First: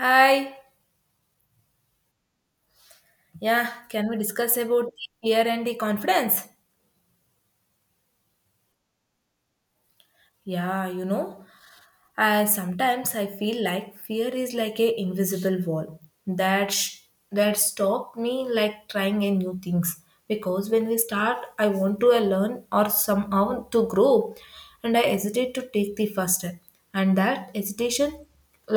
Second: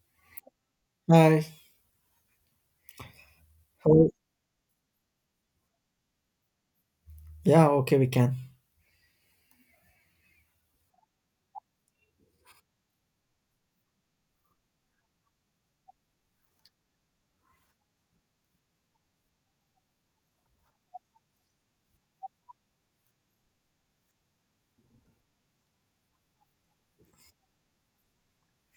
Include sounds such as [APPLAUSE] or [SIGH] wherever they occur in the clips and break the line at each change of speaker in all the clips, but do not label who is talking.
Hi.
Hi.
Yeah, can
How?
we discuss about the fear and the confidence?
Yeah, okay, we can.
Yeah, you know, I sometimes I feel like fear is like a invisible wall that sh- that stop me like trying a new things because when we start, I want to learn or somehow to grow, and I hesitate to take the first step, and that hesitation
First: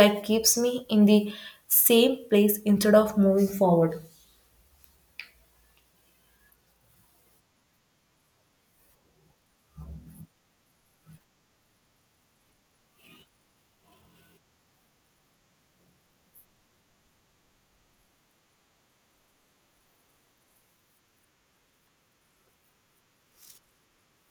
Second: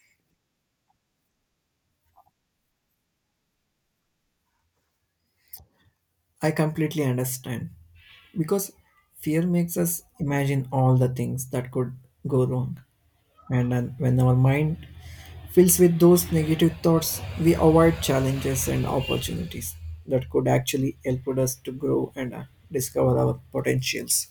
like keeps me in the same place instead of moving forward.
I completely understand. Because fear makes us imagine all the things that could go wrong. And then when our mind fills with those negative thoughts, we avoid challenges and opportunities that could actually help us to grow and discover our potentials.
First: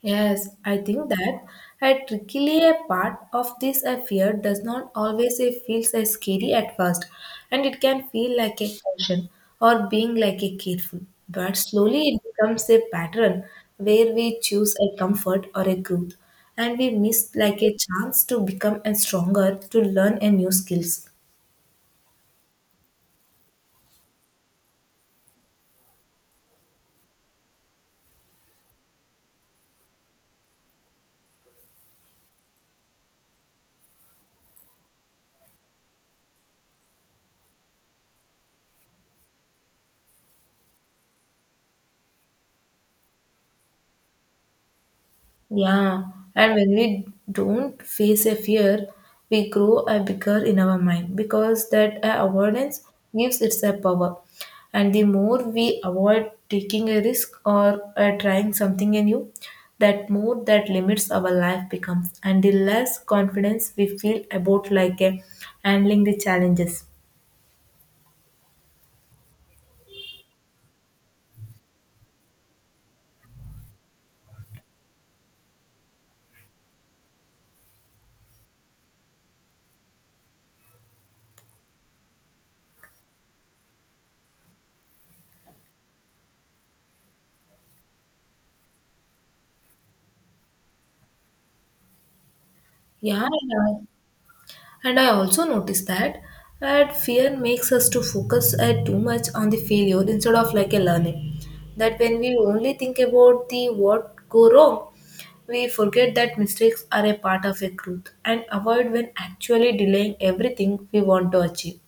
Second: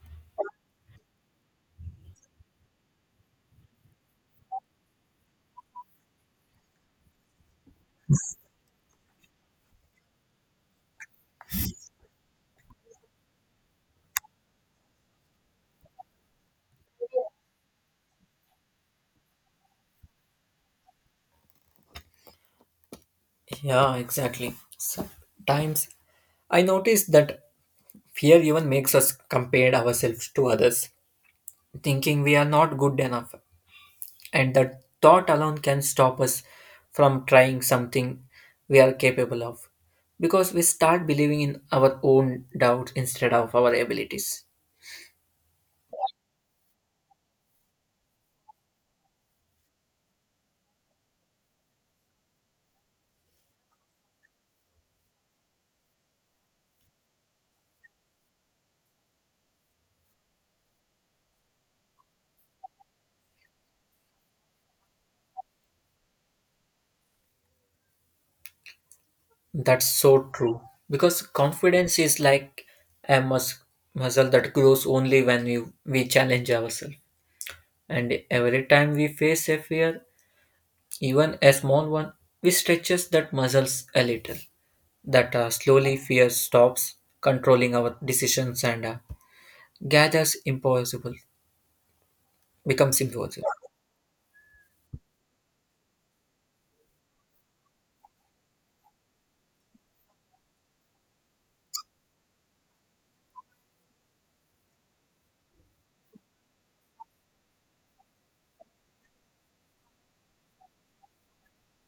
Yes, I think that a trickily a part of this a fear does not always a feels as scary at first, and it can feel like a caution or being like a careful. But slowly it becomes a pattern where we choose a comfort or a growth, and we miss like a chance to become a stronger to learn a new skills.
Yeah, exactly. Sometimes I notice that fear even makes us compare ourselves to others, thinking we are not good enough. And that thought alone can stop us from trying something we are capable of, because we start believing in our own doubts instead of our abilities.
Yeah, and when we don't face a fear, we grow a bigger in our mind because that avoidance gives its a power. And the more we avoid taking a risk or trying something new, that more that limits our life becomes, and the less confidence we feel about like handling the challenges.
That's so true, because confidence is like a muscle that grows only when we challenge ourselves. And every time we face a fear, even a small one, we stretches that muscles a little. That slowly fear stops controlling our decisions and gathers impossible becomes
Yeah,
impossible.
yeah. And I also noticed that that fear makes us to focus too much on the failure instead of like a learning. That when we only think about the what go wrong, we forget that mistakes are a part of a growth and avoid when actually delaying everything we want to achieve.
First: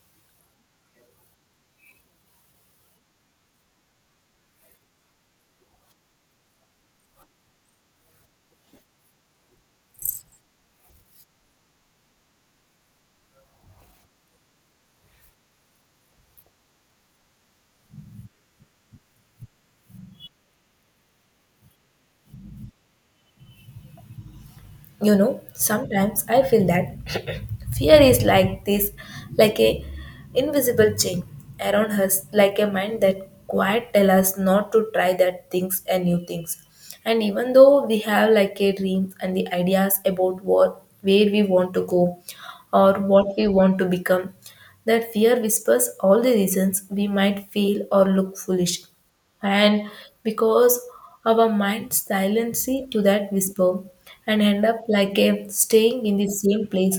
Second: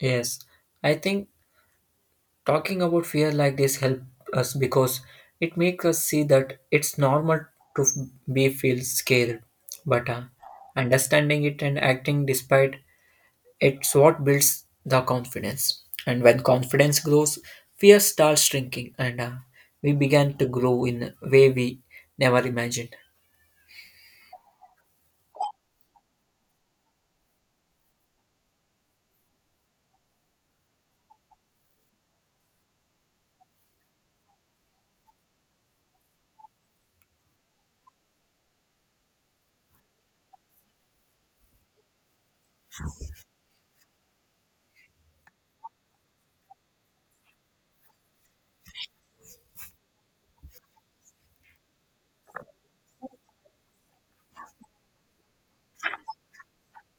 Yes, I think talking about fear like this help us, because it makes us see that it's normal to be feel scared, but understanding it and acting despite it's what builds the confidence. And when confidence grows, fear starts shrinking, and we began to grow in a way we never imagined.
You know, sometimes I feel that [CLEARS THROAT] fear is like this, like a invisible chain around us, like a mind that quite tell us not to try that things and new things. And even though we have like a dream and the ideas about what where we want to go or what we want to become, that fear whispers all the reasons we might feel or look foolish and because our minds silence to that whisper and end up like a staying in the same place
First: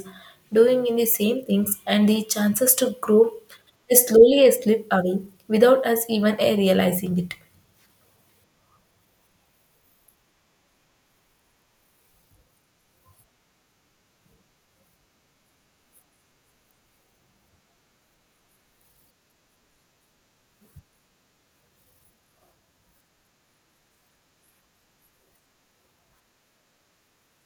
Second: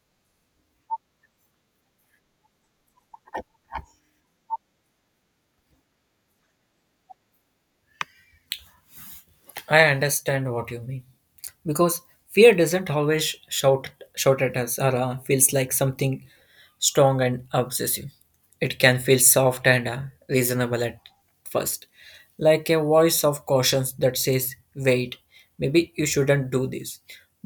doing in the same things and the chances to grow is slowly slip away without us even realizing it.
I understand what you mean. Because fear doesn't always shout at us or feels like something strong and obsessive. It can feel soft and reasonable at first, like a voice of caution that says, "Wait, maybe you shouldn't do this."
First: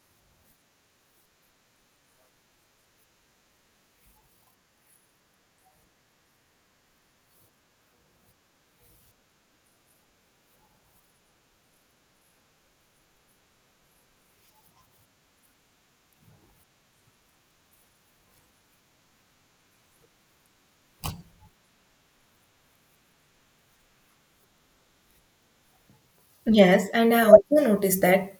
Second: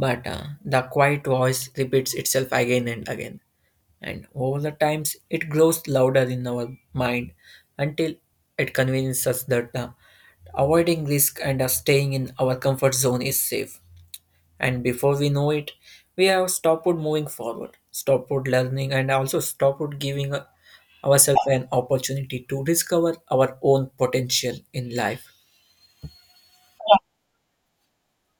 But the quiet voice repeats itself again and again, and over the times it grows louder in our mind until it convinces us that avoiding risk and staying in our comfort zone is safe. And before we know it, we have stopped moving forward, stopped learning, and also stopped giving ourselves an opportunity to discover our own potential in life.
Yes, and I also noticed that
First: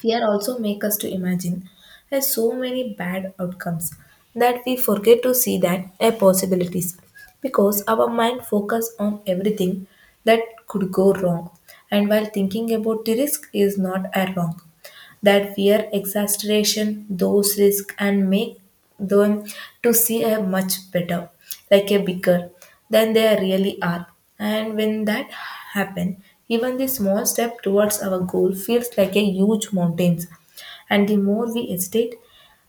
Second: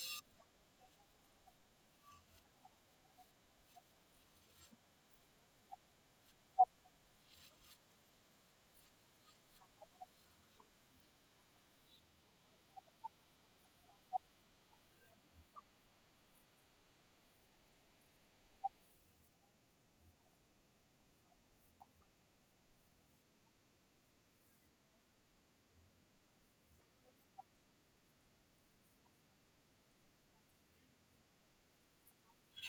fear also makes us to imagine has so many bad outcomes that we forget to see that a possibilities because our mind focus on everything that could go wrong, and while thinking about the risk is not a wrong, that fear exasperation those risks and make them to see a much better, like a bigger than they really are. And when that happen, even the small step towards our goal feels like a huge mountains. And the more we hesitate,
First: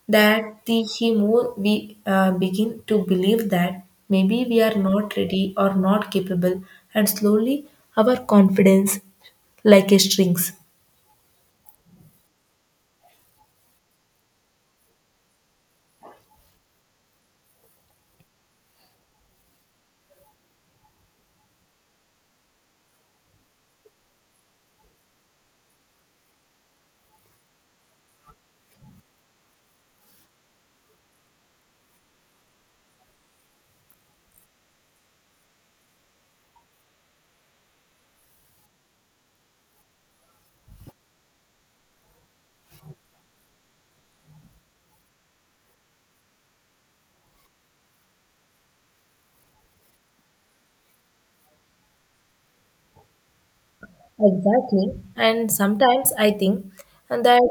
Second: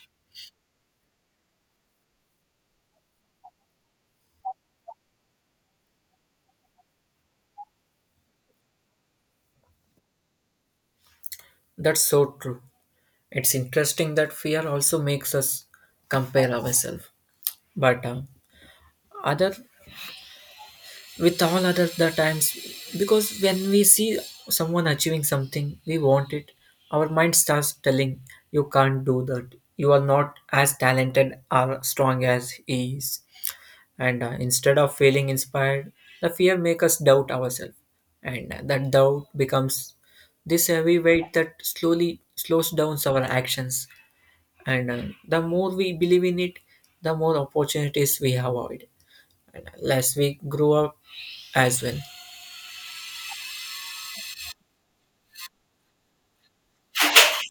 that the more we begin to believe that maybe we are not ready or not capable, and slowly our confidence like a strings.
That's so true. It's interesting that fear also makes us compare ourselves, but other with all other the times, because when we see someone achieving something we want it, our mind starts telling you can't do that, you are not as talented or strong as he is. And instead of feeling inspired, the fear makes us doubt ourselves, and that doubt becomes this heavy weight that slowly slows down our actions. And the more we believe in it, the more opportunities we have avoid, and less we grow up as well.
Exactly. And sometimes I think and that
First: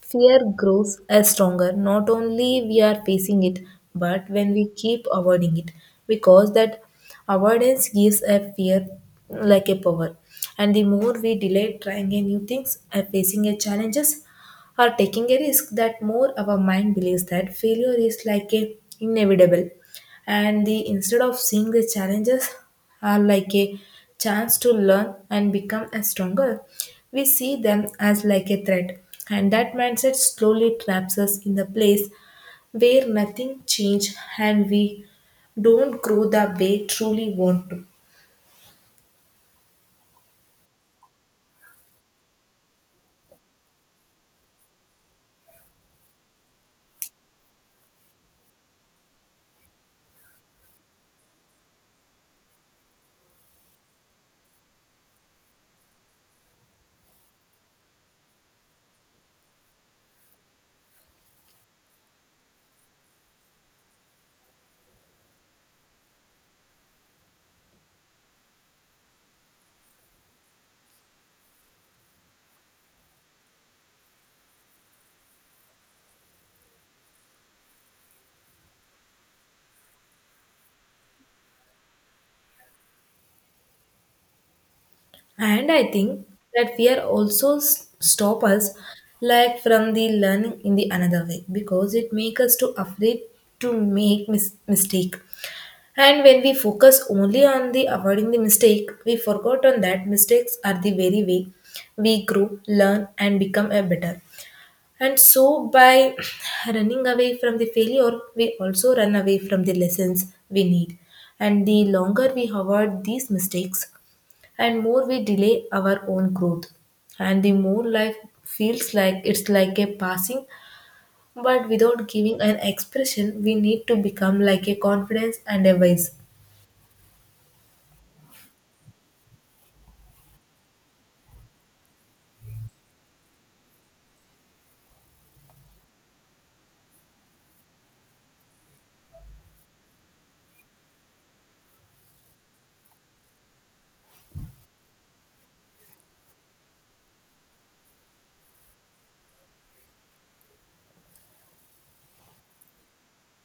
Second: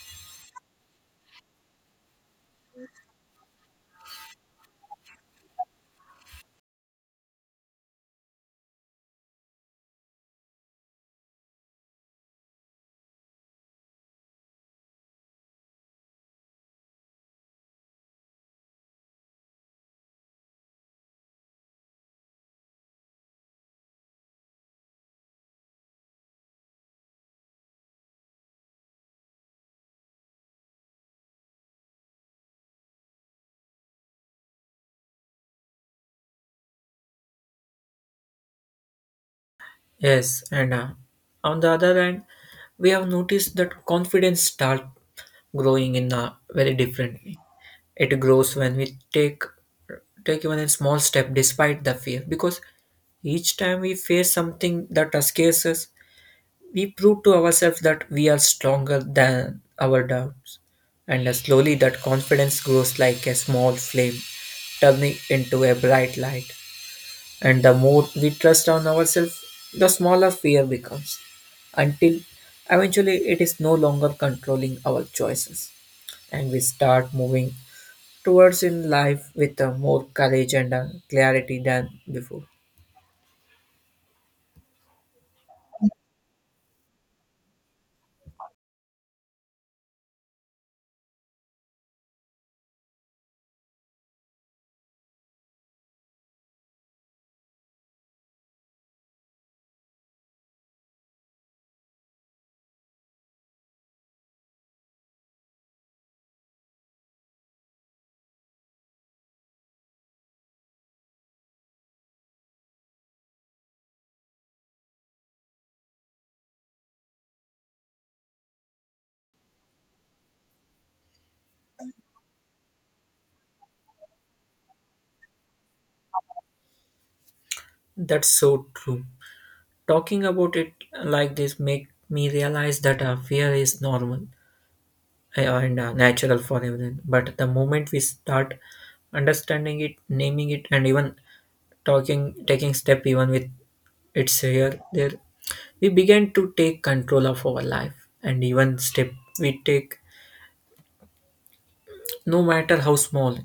fear grows as stronger. Not only we are facing it, but when we keep avoiding it. Because that avoidance gives a fear like a power. And the more we delay trying a new things and facing a challenges, or taking a risk, that more our mind believes that failure is like a inevitable, and the instead of seeing the challenges are like a chance to learn and become a stronger, we see them as like a threat. And that mindset slowly traps us in the place where nothing change and we don't grow the way truly want to.
Yes, and on the other hand, we have noticed that confidence start growing in a very different way. It grows when we take even a small step despite the fear, because each time we face something that scares us, we prove to ourselves that we are stronger than our doubts. And slowly, that confidence grows like a small flame, turning into a bright light. And the more we trust on ourselves, the smaller fear becomes, until eventually it is no longer controlling our choices. And we start moving towards in life with a more courage and a clarity than before.
And I think that fear also stop us like from the learning in the another way because it make us to afraid to make mistake. And when we focus only on the avoiding the mistake, we forgot on that mistakes are the very way we grow, learn and become a better. And so by [CLEARS THROAT] running away from the failure, we also run away from the lessons we need. And the longer we avoid these mistakes, and more we delay our own growth, and the more life feels like it's like a passing but without giving an expression we need to become like a confidence and a wise.
That's so true. Talking about it like this make me realize that fear is normal and natural for everyone. But the moment we start understanding it, naming it, and even talking, taking step even with it's here, there. We began to take control of our life, and even step we take, no matter how small,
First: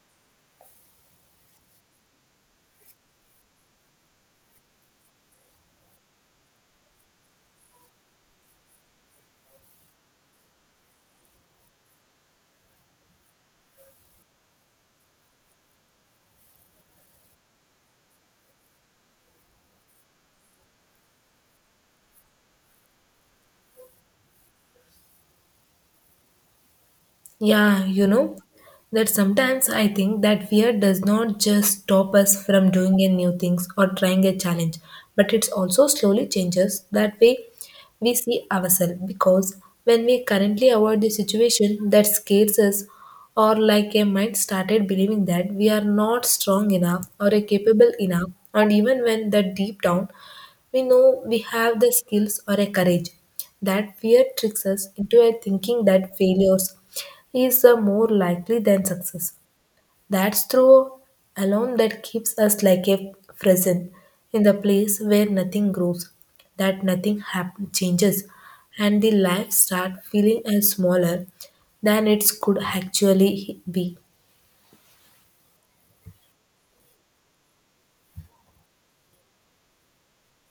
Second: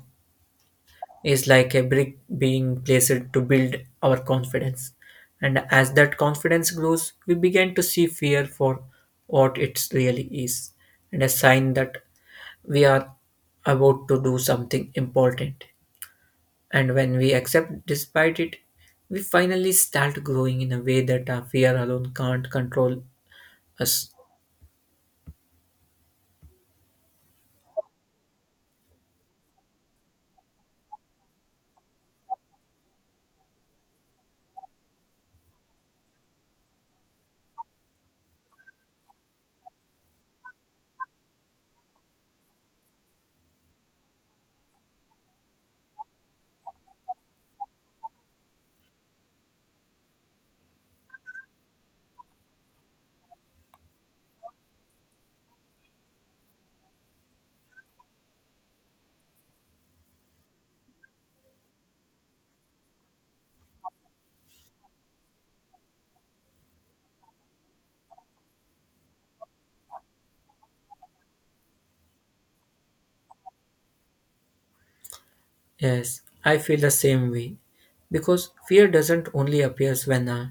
is like a brick being placed to build our confidence. And as that confidence grows, we begin to see fear for what it really is, and a sign that we are about to do something important. And when we accept despite it, we finally start growing in a way that our fear alone can't control us.
Yeah, you know, that sometimes I think that fear does not just stop us from doing a new things or trying a challenge, but it's also slowly changes that way we see ourselves because when we currently avoid the situation that scares us or like a mind started believing that we are not strong enough or a capable enough, and even when that deep down we know we have the skills or a courage, that fear tricks us into a thinking that failures is more likely than success. That's through alone that keeps us like a frozen in the place where nothing grows, that nothing happen changes, and the life start feeling as smaller than it could actually be.
Yes, I feel the same way. Because fear doesn't only appears when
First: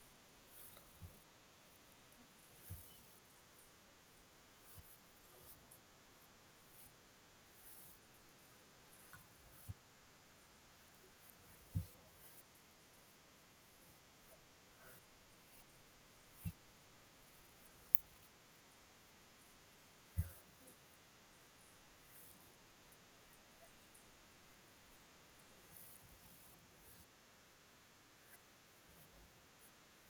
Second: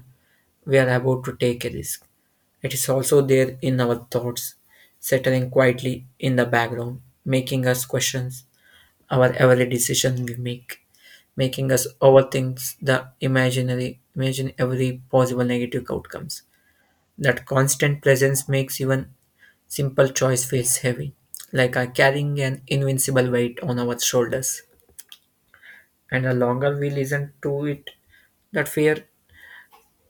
we are about to take a risk. It is also there in our thoughts, settling quietly in the background, making us question our every decision we make, making us overthink the imaginary, imagine every possible negative outcomes. That constant presence makes even simple choice feels heavy, like carrying an invincible weight on our shoulders. And the longer we listen to it, that fear,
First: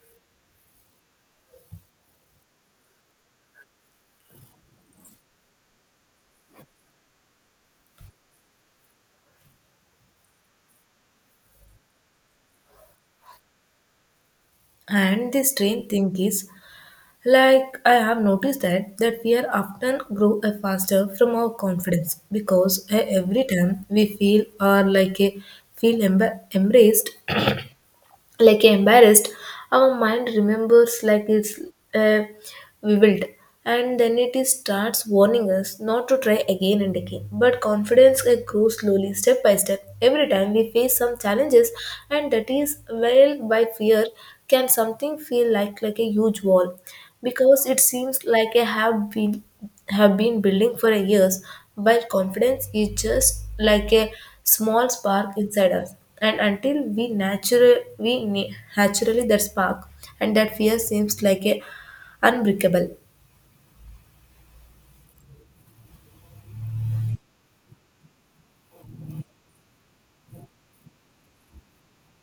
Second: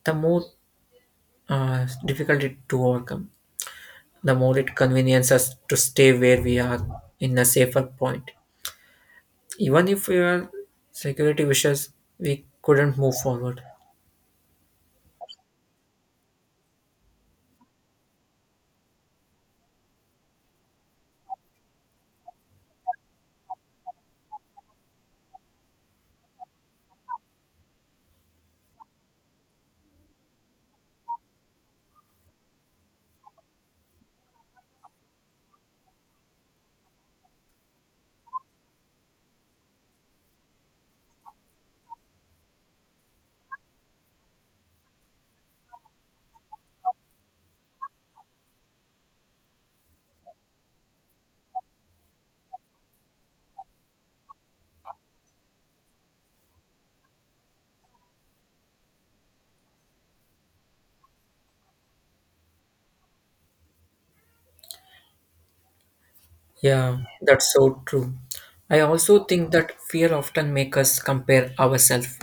the more difficult it to overcome, the more it conveniences us to stay where we are in a safer point. Even if we are security wishes, we couldn't move forward.
And the strange thing is, like I have noticed that that fear often grow a faster from our confidence because every time we feel or embraced like embarrassed, our mind remembers like it's uh, vivid, and then it is starts warning us not to try again and again. But confidence grows slowly step by step every time we face some challenges. And that is well by fear can something feel like a huge wall because it seems like I have been building for years, while confidence is just like a small spark inside us. And until we we na- naturally that spark, and that fear seems like a unbreakable.
Yeah, that's so true. I also think that fear often makes us compare ourselves,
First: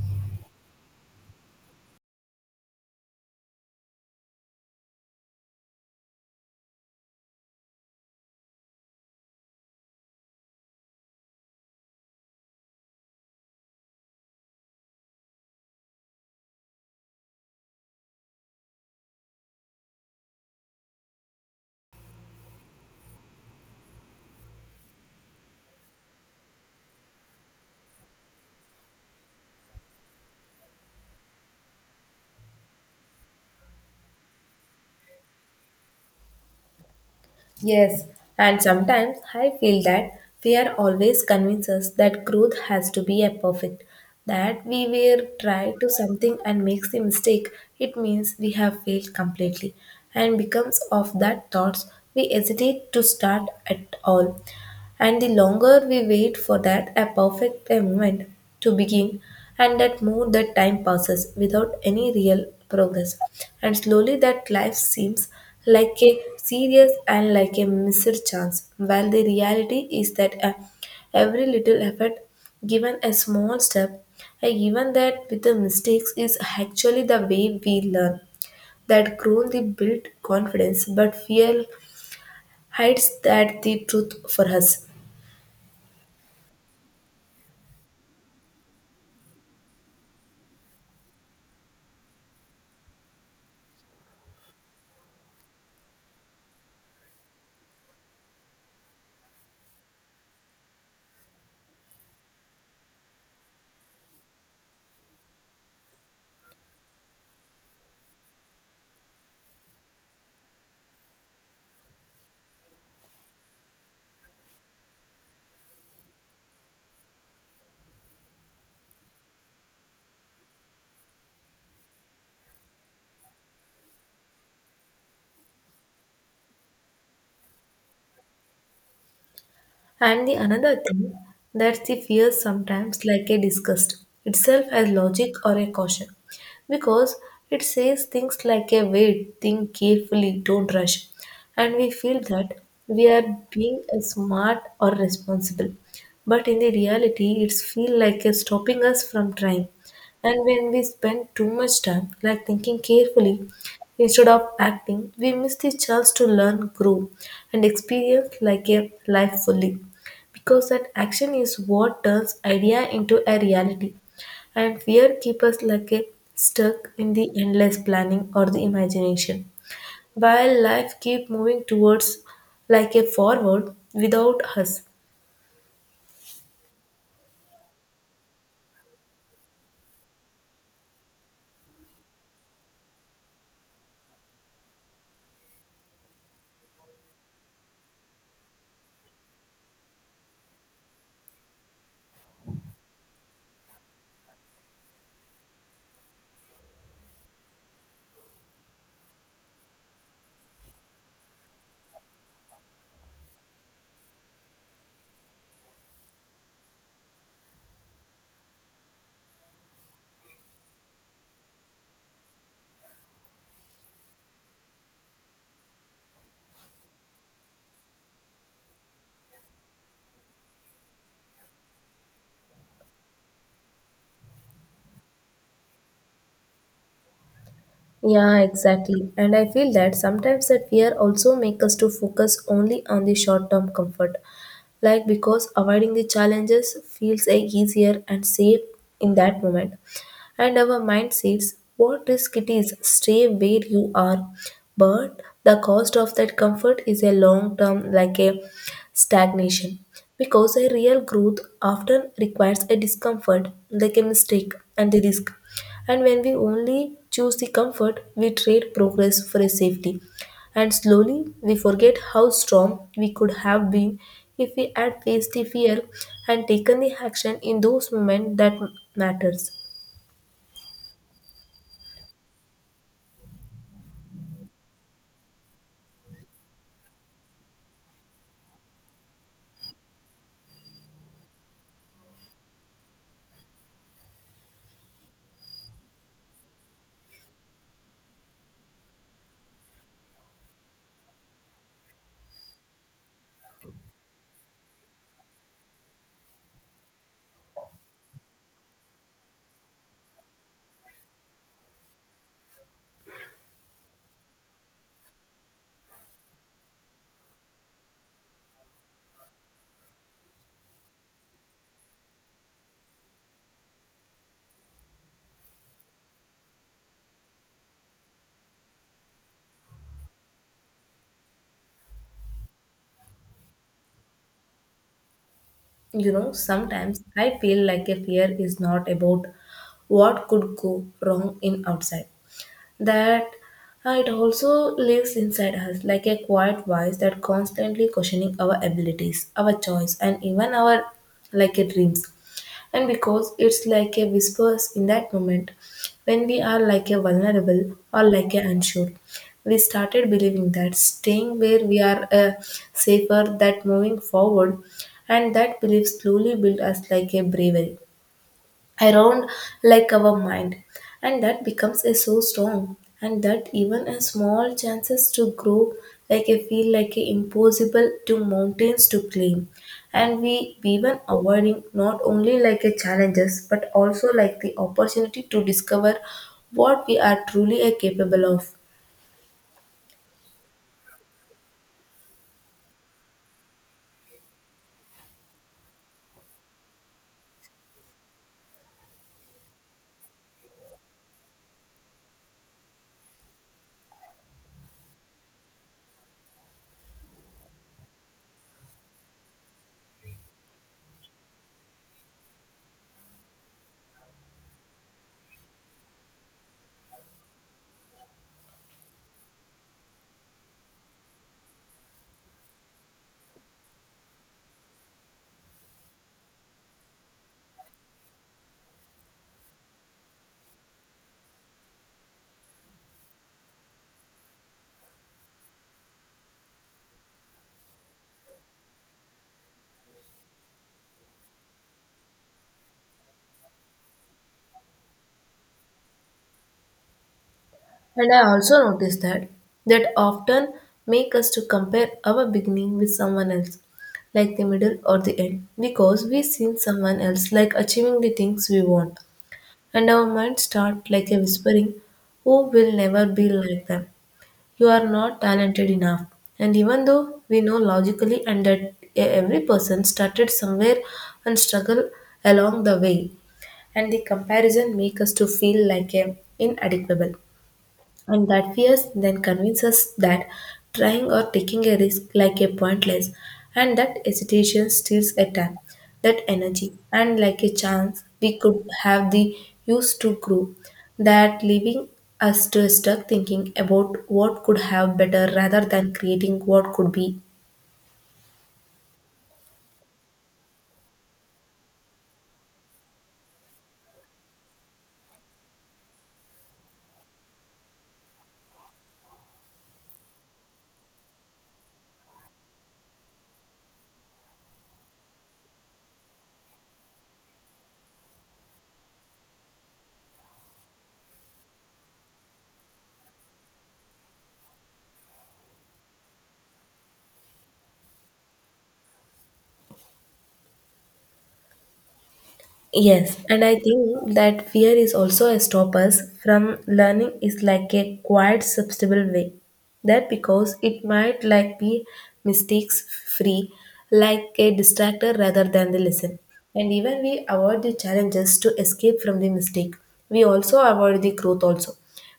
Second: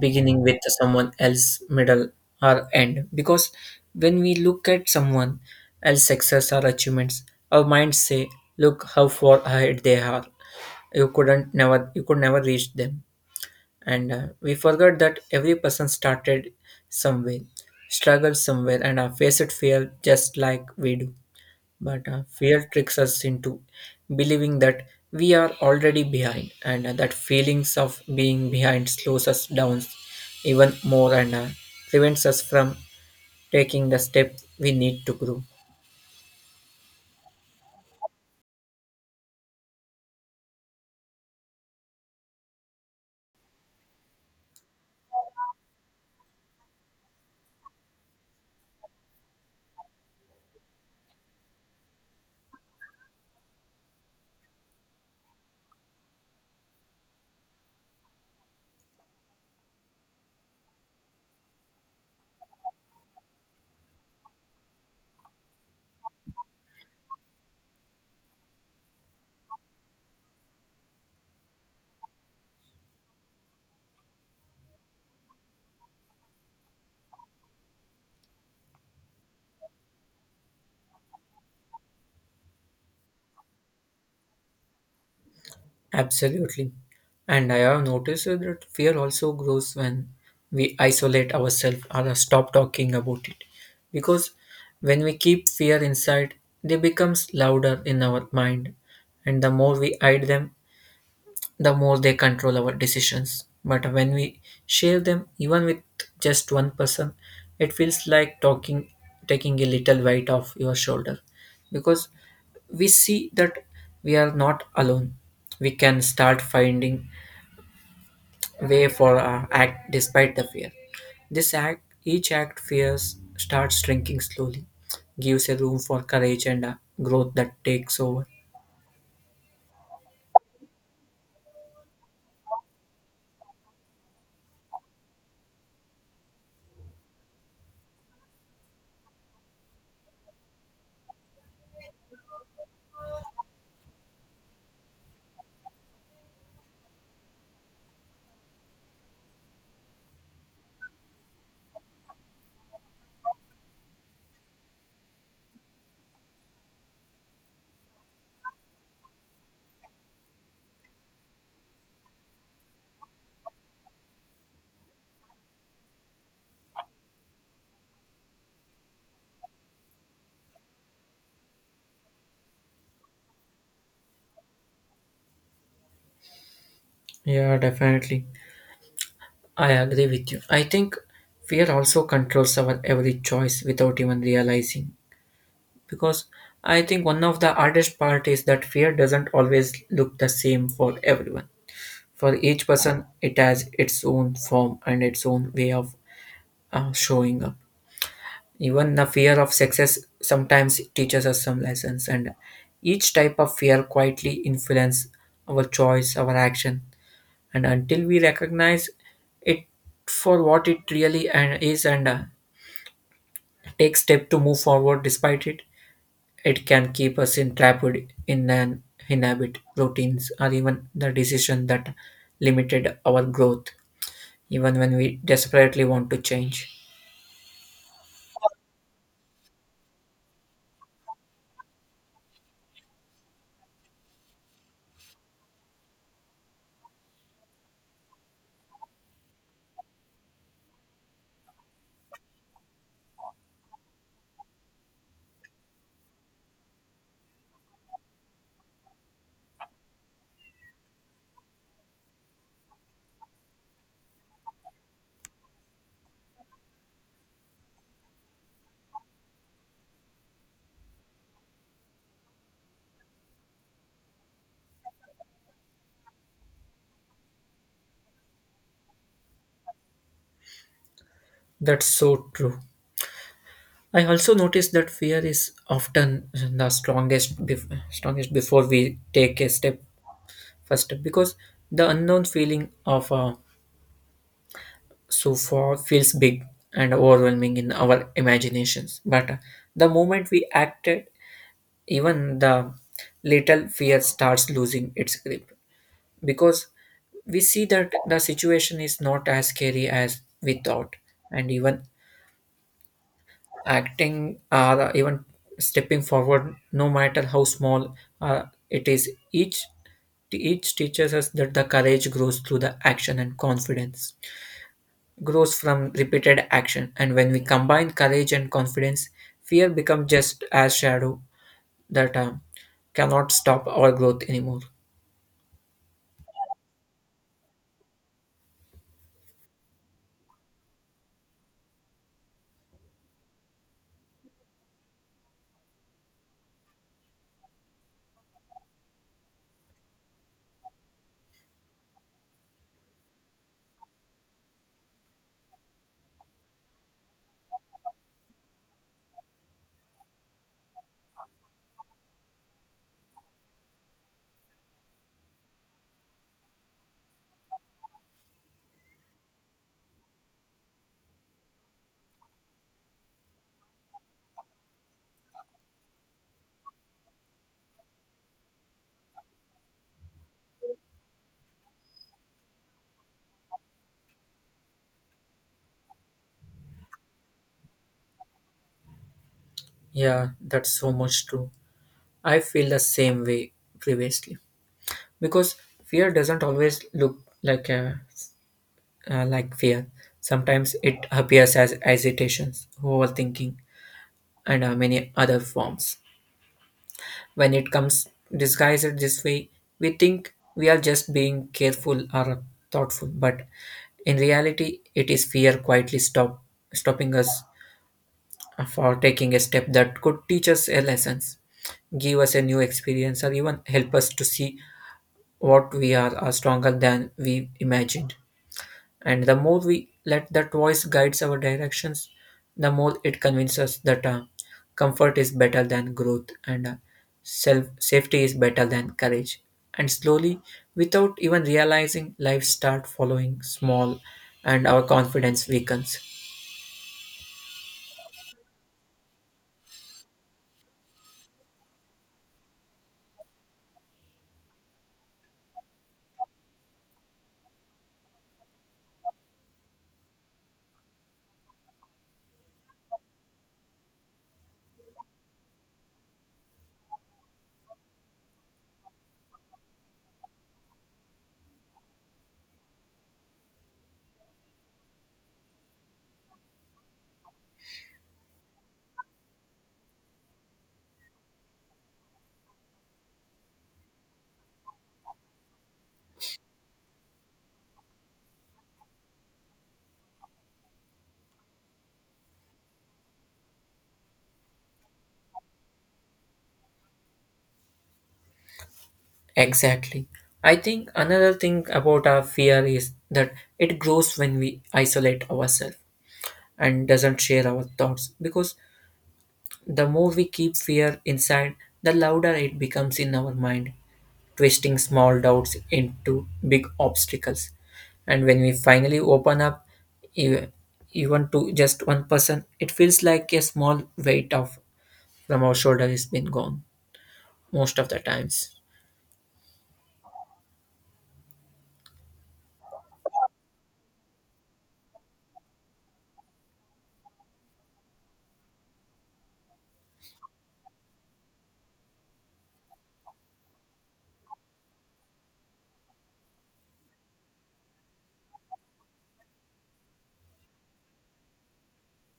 beginning with someone else, middle or end. Because when we look at someone else's success or achievements, our minds say, "Look how far ahead they are, you couldn't never you could never reach them." And we forgot that every person started somewhere, struggled somewhere, and faced fear just like we do. But fear tricks us into believing that we are already behind, and that feelings of being behind slows us down even more, and prevents us from taking the steps we need to grow.
Yes, and sometimes I feel that fear always convinces us that growth has to be a perfect, that we will try to something and makes a mistake, it means we have failed completely. And becomes of that thoughts, we hesitate to start at all. And the longer we wait for that a perfect moment to begin, and that more that time passes without any real progress, and slowly that life seems like a serious and like a missed chance. While the reality is that every little effort given a small step, and even that with the mistakes, is actually the way we learn, that grown the built confidence. But fear hides that the truth for us.
Absolutely. And I have noticed that fear also grows when we isolate ourselves or stop talking about it. Because when we keep fear inside, they becomes louder in our mind. And the more we hide them, the more they control our decisions. But when we share them, even with just one person, it feels like talking, taking a little weight off your shoulder, because we see that we are not alone. We can start finding way for our act despite the fear. This act, each act, fears starts shrinking slowly, gives a room for courage and growth that takes over.
And the another thing, that the fear sometimes like a disgust itself as logic or a caution, because it says things like a wait, think carefully, don't rush. And we feel that we are being a smart or responsible. But in the reality it's feel like a stopping us from trying. And when we spend too much time like thinking carefully, instead of acting, we miss the chance to learn, grow, and experience like a life fully. Because that action is what turns idea into a reality. And fear keeps us like a stuck in the endless planning or the imagination, while life keep moving towards like a forward without us.
Yeah, definitely. I agree with you. I think fear also controls our every choice without even realizing. Because I think one of the hardest part is that fear doesn't always look the same for everyone. For each person, it has its own form and its own way of showing up. Even the fear of success sometimes teaches us some lessons, and each type of fear quietly influence our choice, our action, and until we recognize it for what it really and is, and take step to move forward despite it can keep us entrapped in an inhabit routines or even the decision that limited our growth, even when we desperately want to change.
Yeah, exactly. And I feel that sometimes that fear also make us to focus only on the short-term comfort. Like because avoiding the challenges feels like easier and safe in that moment. And our mind says, what risk it is, stay where you are. But the cost of that comfort is a long-term like a stagnation. Because a real growth often requires a discomfort, like a mistake and the risk. And when we only choose the comfort, we trade progress for a safety. And slowly we forget how strong we could have been if we had faced the fear and taken the action in those moments that matters.
That's so true. I also noticed that fear is often the strongest strongest before we take a step first step, because the unknown feeling of so far feels big and overwhelming in our imaginations. But the moment we acted, even the little fear starts losing its grip, because we see that the situation is not as scary as we thought, and even acting or even stepping forward, no matter how small uh, it is, each teaches us that the courage grows through the action and confidence grows from repeated action. And when we combine courage and confidence, fear becomes just as shadow that cannot stop our growth anymore.
You know, sometimes I feel like a fear is not about what could go wrong in outside, that it also lives inside us like a quiet voice that constantly questioning our abilities, our choice, and even our like a dreams. And because it's like a whispers in that moment when we are like a vulnerable or like a unsure, we started believing that staying where we are safer that moving forward. And that belief slowly built us like a bravery around like our mind, and that becomes a so strong, and that even a small chances to grow like a feel like a impossible to mountains to climb. And we even avoiding not only like a challenges but also like the opportunity to discover what we are truly a capable of.
Yeah, that's so much true. I feel the same way previously, because fear doesn't always look like fear. Sometimes it appears as hesitations, overthinking, and many other forms. When it comes disguised this way, we think we are just being careful or thoughtful, but in reality, it is fear quietly stopping us for taking a step that could teach us a lessons, give us a new experience, or even help us to see what we are stronger than we imagined. And the more we let that voice guides our directions, the more it convinces us that comfort is better than growth, and self safety is better than courage. And slowly, without even realizing, life start following small, and our confidence weakens.
And I also noticed that that often make us to compare our beginning with someone else, like the middle or the end, because we seen someone else like achieving the things we want, and our mind start like a whispering, "Oh, will never be like them. You are not talented enough." And even though we know logically and that every person started somewhere and struggle along the way, and the comparison make us to feel like a inadequate and that fears then convinces that trying or taking a risk like a pointless, and that hesitation steals a time, that energy, and like a chance we could have the use to grow, that leaving us to stuck thinking about what could have better rather than creating what could be.
Exactly. I think another thing about our fear is that it grows when we isolate ourselves and doesn't share our thoughts, because the more we keep fear inside, the louder it becomes in our mind, twisting small doubts into big obstacles. And when we finally open up, e- even to just one person, it feels like a small weight of from our shoulder has been gone most of the times.
Yes, and I think that fear is also a stoppers from learning is like a quiet substantial way. That because it might like be mistakes free, like a distractor rather than the lesson. And even we avoid the challenges to escape from the mistake. We also avoid the growth also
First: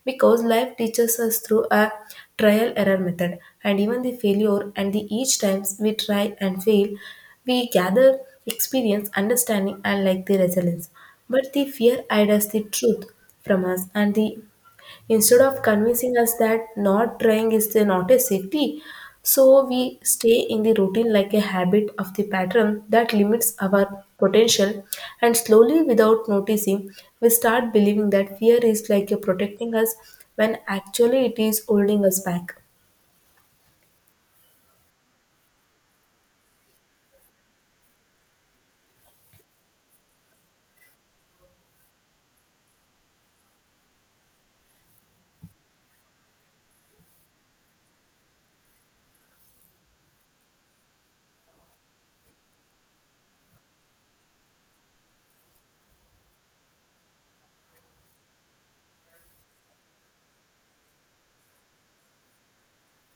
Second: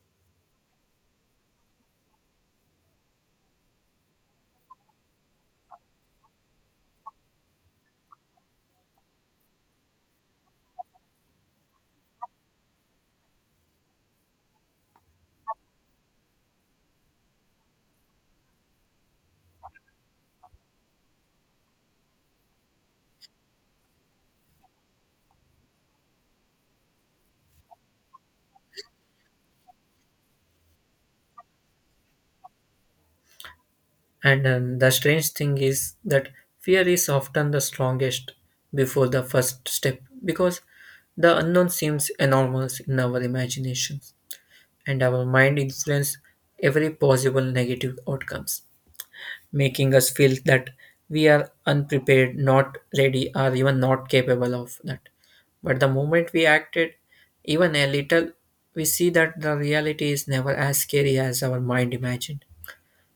because life teaches us through a trial error method and even the failure and the each times we try and fail we gather experience understanding and like the resilience, but the fear hides the truth from us. And the instead of convincing us that not trying is the not a safety, so we stay in the routine like a habit of the pattern that limits our potential and slowly without noticing we start believing that fear is like a protecting us when actually it is holding us back.
And the strange thing is that fear is often the strongest before the first step, because the unknown seems enormous in our imaginations. And our mind influence every possible negative outcomes, making us feel that we are unprepared, not ready, or even not capable of that. But the moment we acted even a little, we see that the reality is never as scary as our mind imagined.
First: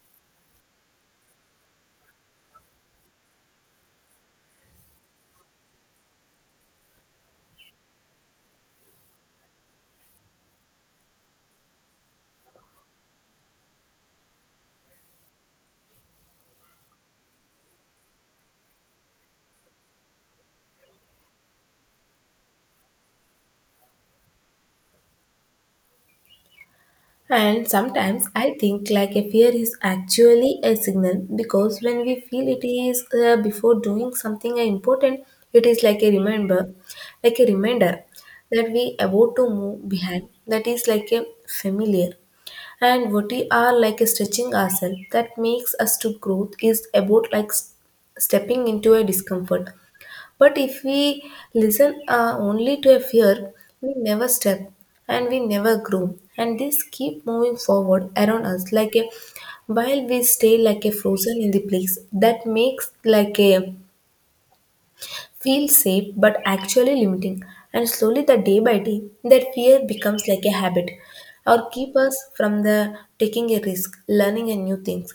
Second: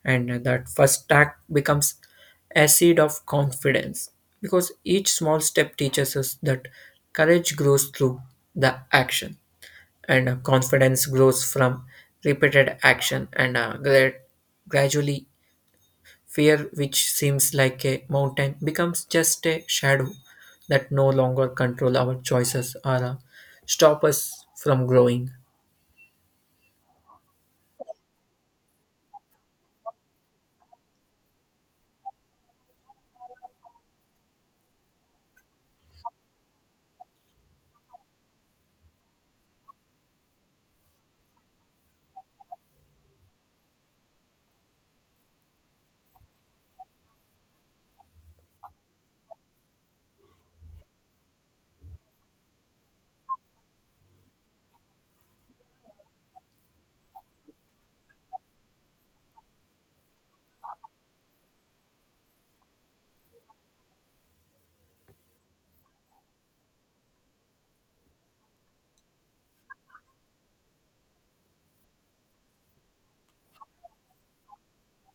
And that first act becomes a seed of confidence, because each small step teaches us that courage grows through the action, and confidence grows from repeated action, and gradually fear, which seems like a mountain, becomes just a shadow that no longer control our choices or stop us from growing.
And sometimes I think like a fear is actually a signal, because when we feel it is before doing something important, it is like a remember, like a reminder that we about to move behind. That is like a familiar. And what we are like a stretching ourselves that makes us to growth is about like stepping into a discomfort. But if we listen only to a fear, we never step and we never grow. And this keep moving forward around us like a while we stay like a frozen in the place that makes like a feel safe but actually limiting. And slowly the day by day that fear becomes like a habit or keep us from the taking a risk, learning a new things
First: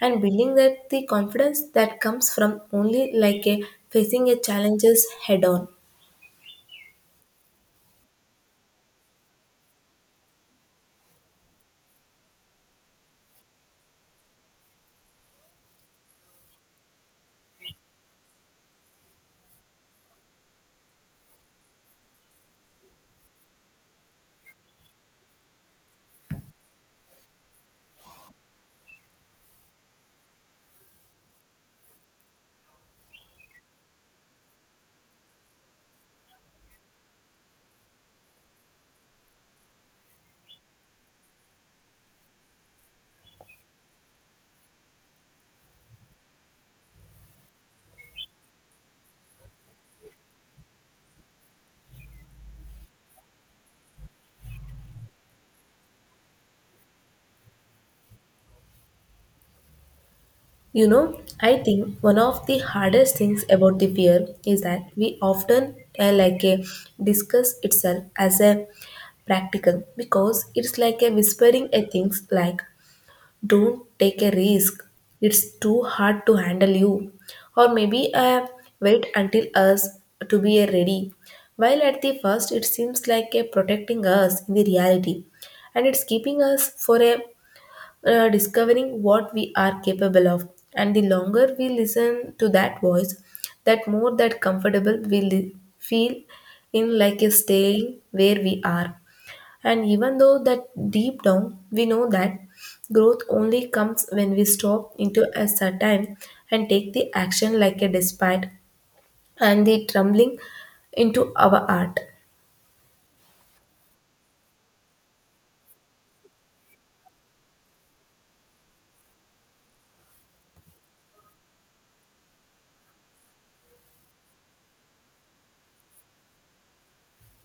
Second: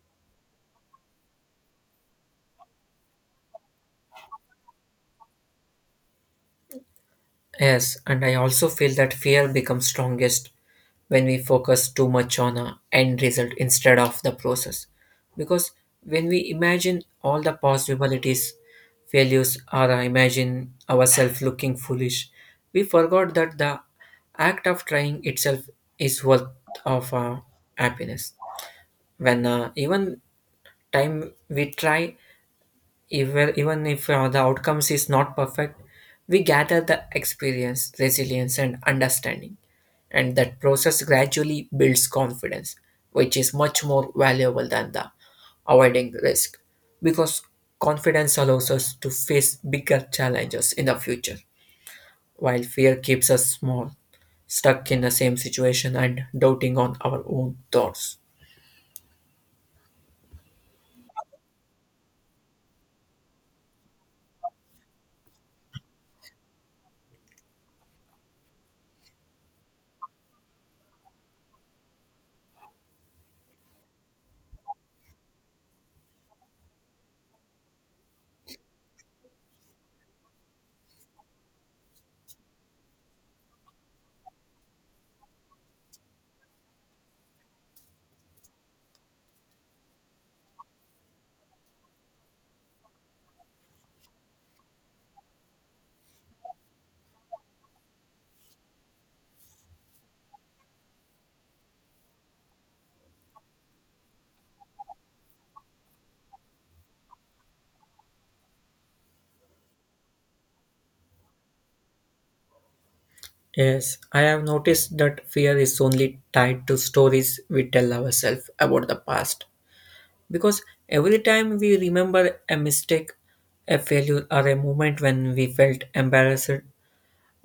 and building that the confidence that comes from only like a facing a challenges head on.
Yes, and I also feel that fear becomes strongest when we focus too much on a end result instead of the process. Because when we imagine all the possibilities, failures, or imagine ourselves looking foolish, we forgot that the act of trying itself is worth of happiness. When even time we try even if the outcomes is not perfect, we gather the experience, resilience, and understanding. And that process gradually builds confidence, which is much more valuable than the avoiding risk. Because confidence allows us to face bigger challenges in the future, while fear keeps us small, stuck in the same situation, and doubting on our own thoughts.
You know, I think one of the hardest things about the fear is that we often like a discuss itself as a practical, because it's like a whispering a things like don't take a risk, it's too hard to handle you, or maybe wait until us to be a ready, while at the first it seems like a protecting us in the reality and it's keeping us for a discovering what we are capable of. And the longer we listen to that voice, that more that comfortable we feel in like a staying where we are. And even though that deep down we know that growth only comes when we stop into a certain and take the action like a despite and the trembling into our art.
Yes, I have noticed that fear is only tied to stories we tell ourselves about the past. Because every time we remember a mistake, a failure, or a moment when we felt embarrassed,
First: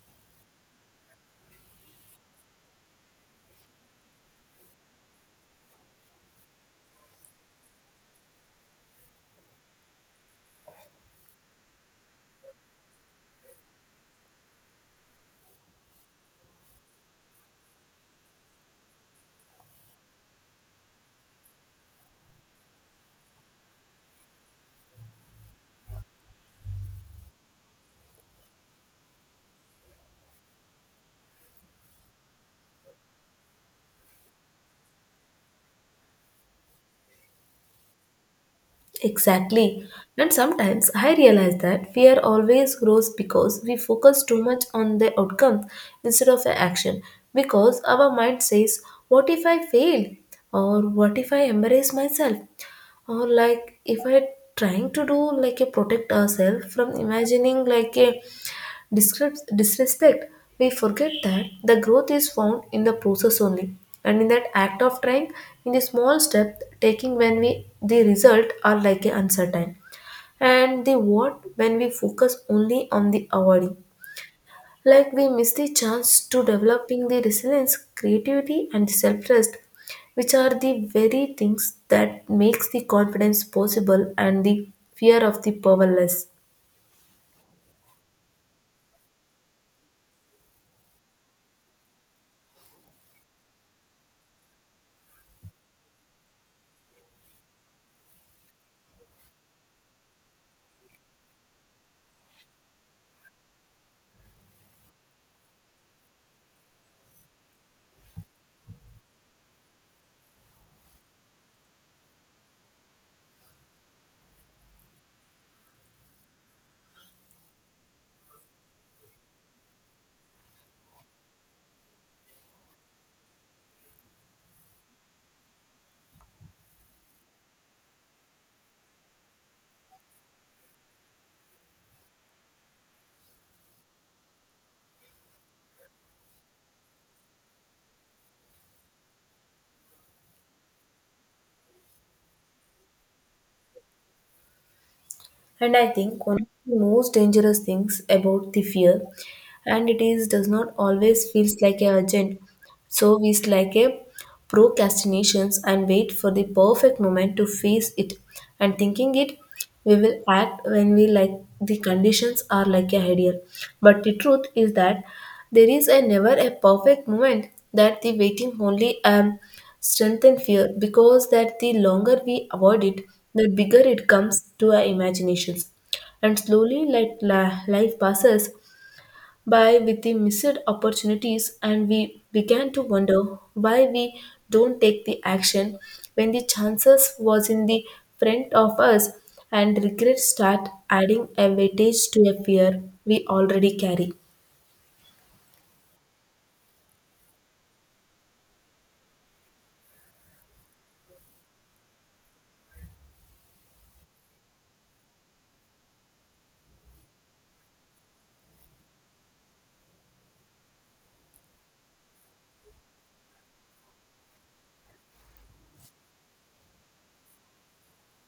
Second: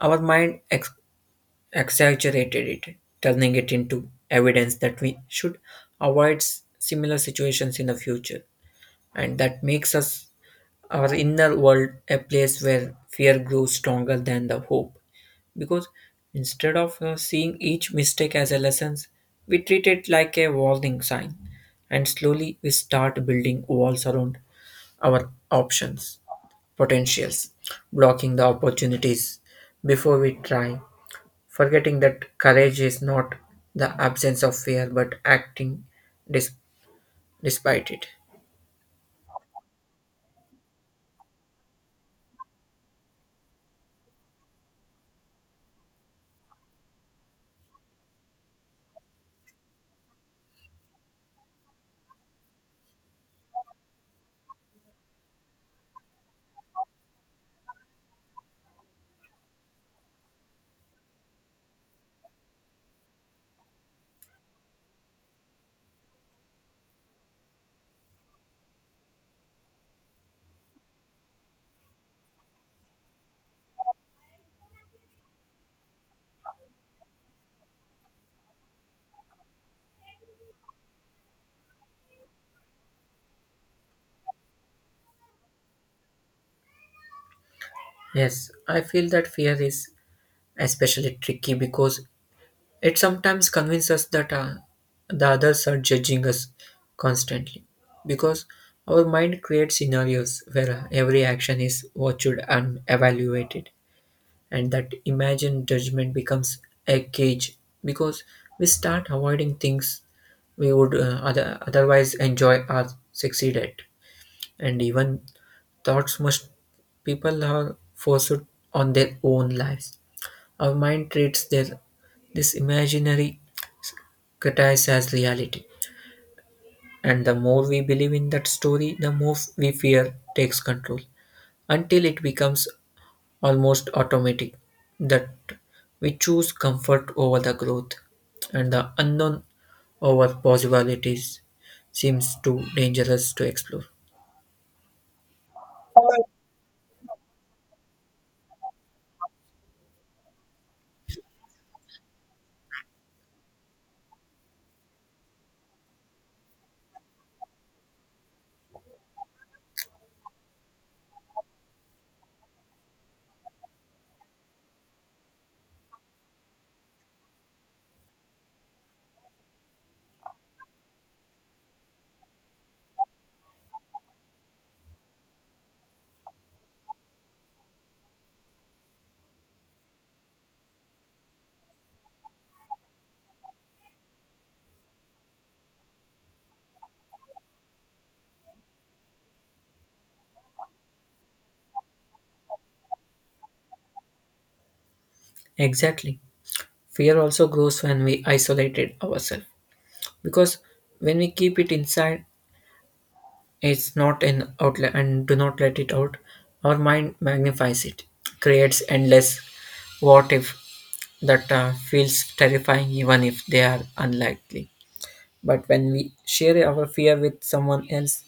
our mind exaggerated it, turning it into evidence that we should avoid similar situations in the future. And that makes us our inner world a place where fear grows stronger than the hope, because instead of seeing each mistake as a lesson, we treat it like a warning sign, and slowly we start building walls around our options, potentials, blocking the opportunities before we try, forgetting that courage is not the absence of fear but acting dis- despite it.
Exactly. And sometimes I realize that fear always grows because we focus too much on the outcome instead of the action. Because our mind says, what if I fail? Or what if I embarrass myself? Or like if I trying to do like a protect ourselves from imagining like a disrespect, we forget that the growth is found in the process only and in that act of trying, in the small step taking when we the result are like a uncertain. And the what when we focus only on the avoiding, like we miss the chance to developing the resilience creativity and self-trust, which are the very things that makes the confidence possible and the fear of the powerless.
Yes, I feel that fear is especially tricky, because it sometimes convinces us that the others are judging us constantly, because our mind creates scenarios where every action is watched and evaluated, and that imagined judgment becomes a cage, because we start avoiding things we would otherwise enjoy or succeed at. And even thoughts most people are forced on their own lives. Our mind treats their this imaginary categorized as reality. And the more we believe in that story, the more we fear takes control until it becomes almost automatic that we choose comfort over the growth, and the unknown over possibilities seems too dangerous to explore.
And I think one of the most dangerous things about the fear, and it is does not always feels like a urgent. So we is like a procrastinations and wait for the perfect moment to face it and thinking it we will act when we like the conditions are like a ideal. But the truth is that there is a never a perfect moment, that the waiting only strength and fear, because that the longer we avoid it the bigger it comes to our imaginations. And slowly like life passes by with the missed opportunities and we began to wonder why we don't take the action when the chances was in the front of us, and regrets start adding a weightage to a fear we already carry.
Exactly. Fear also grows when we isolate it ourselves, because when we keep it inside, it's not an outlet and do not let it out. Our mind magnifies it, creates endless what if that feels terrifying even if they are unlikely. But when we share our fear with someone else,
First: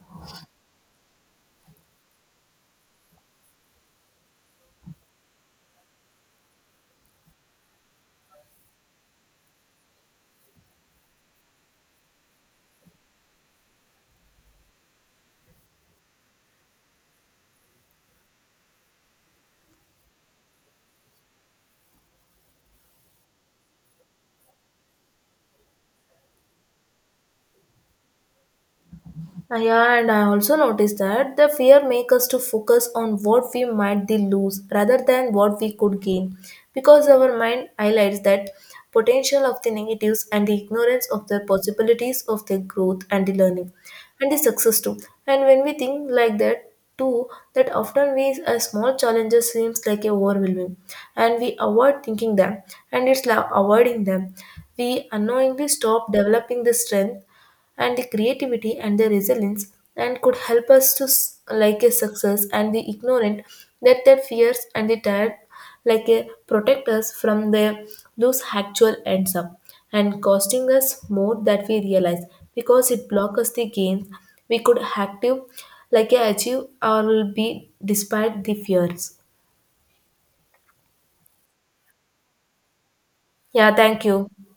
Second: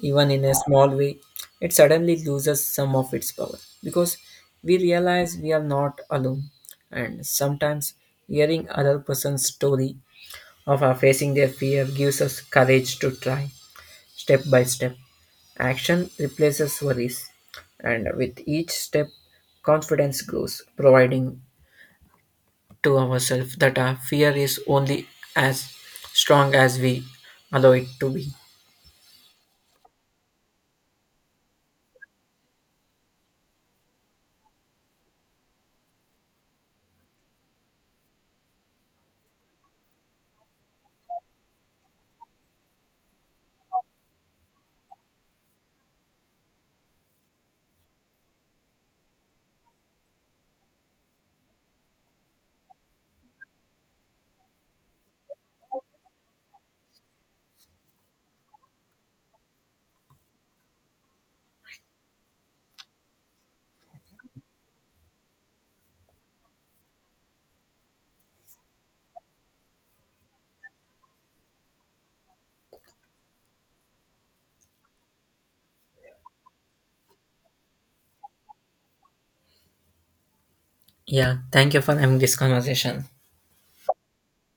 even in a small way, it suddenly loses some of its power, because we realize we are not alone. And sometimes hearing other person's story of facing their fear gives us courage to try step by step. Action replaces worries, and with each step, confidence grows, providing to ourselves that our fear is only as strong as we allow it to be.
Yeah, and I also noticed that the fear makes us to focus on what we might be lose rather than what we could gain, because our mind highlights that potential of the negatives and the ignorance of the possibilities of the growth and the learning and the success too. And when we think like that too, that often we a small challenges seems like a overwhelming, and we avoid thinking them, and it's like avoiding them. We unknowingly stop developing the strength and the creativity and the resilience and could help us to like a success and the ignorant that their fears and the tired like a protect us from the those actual ends up and costing us more that we realize, because it block us the gains we could active like a achieve or be despite the fears.
Yeah, thank you for having this conversation.
Yeah, thank you.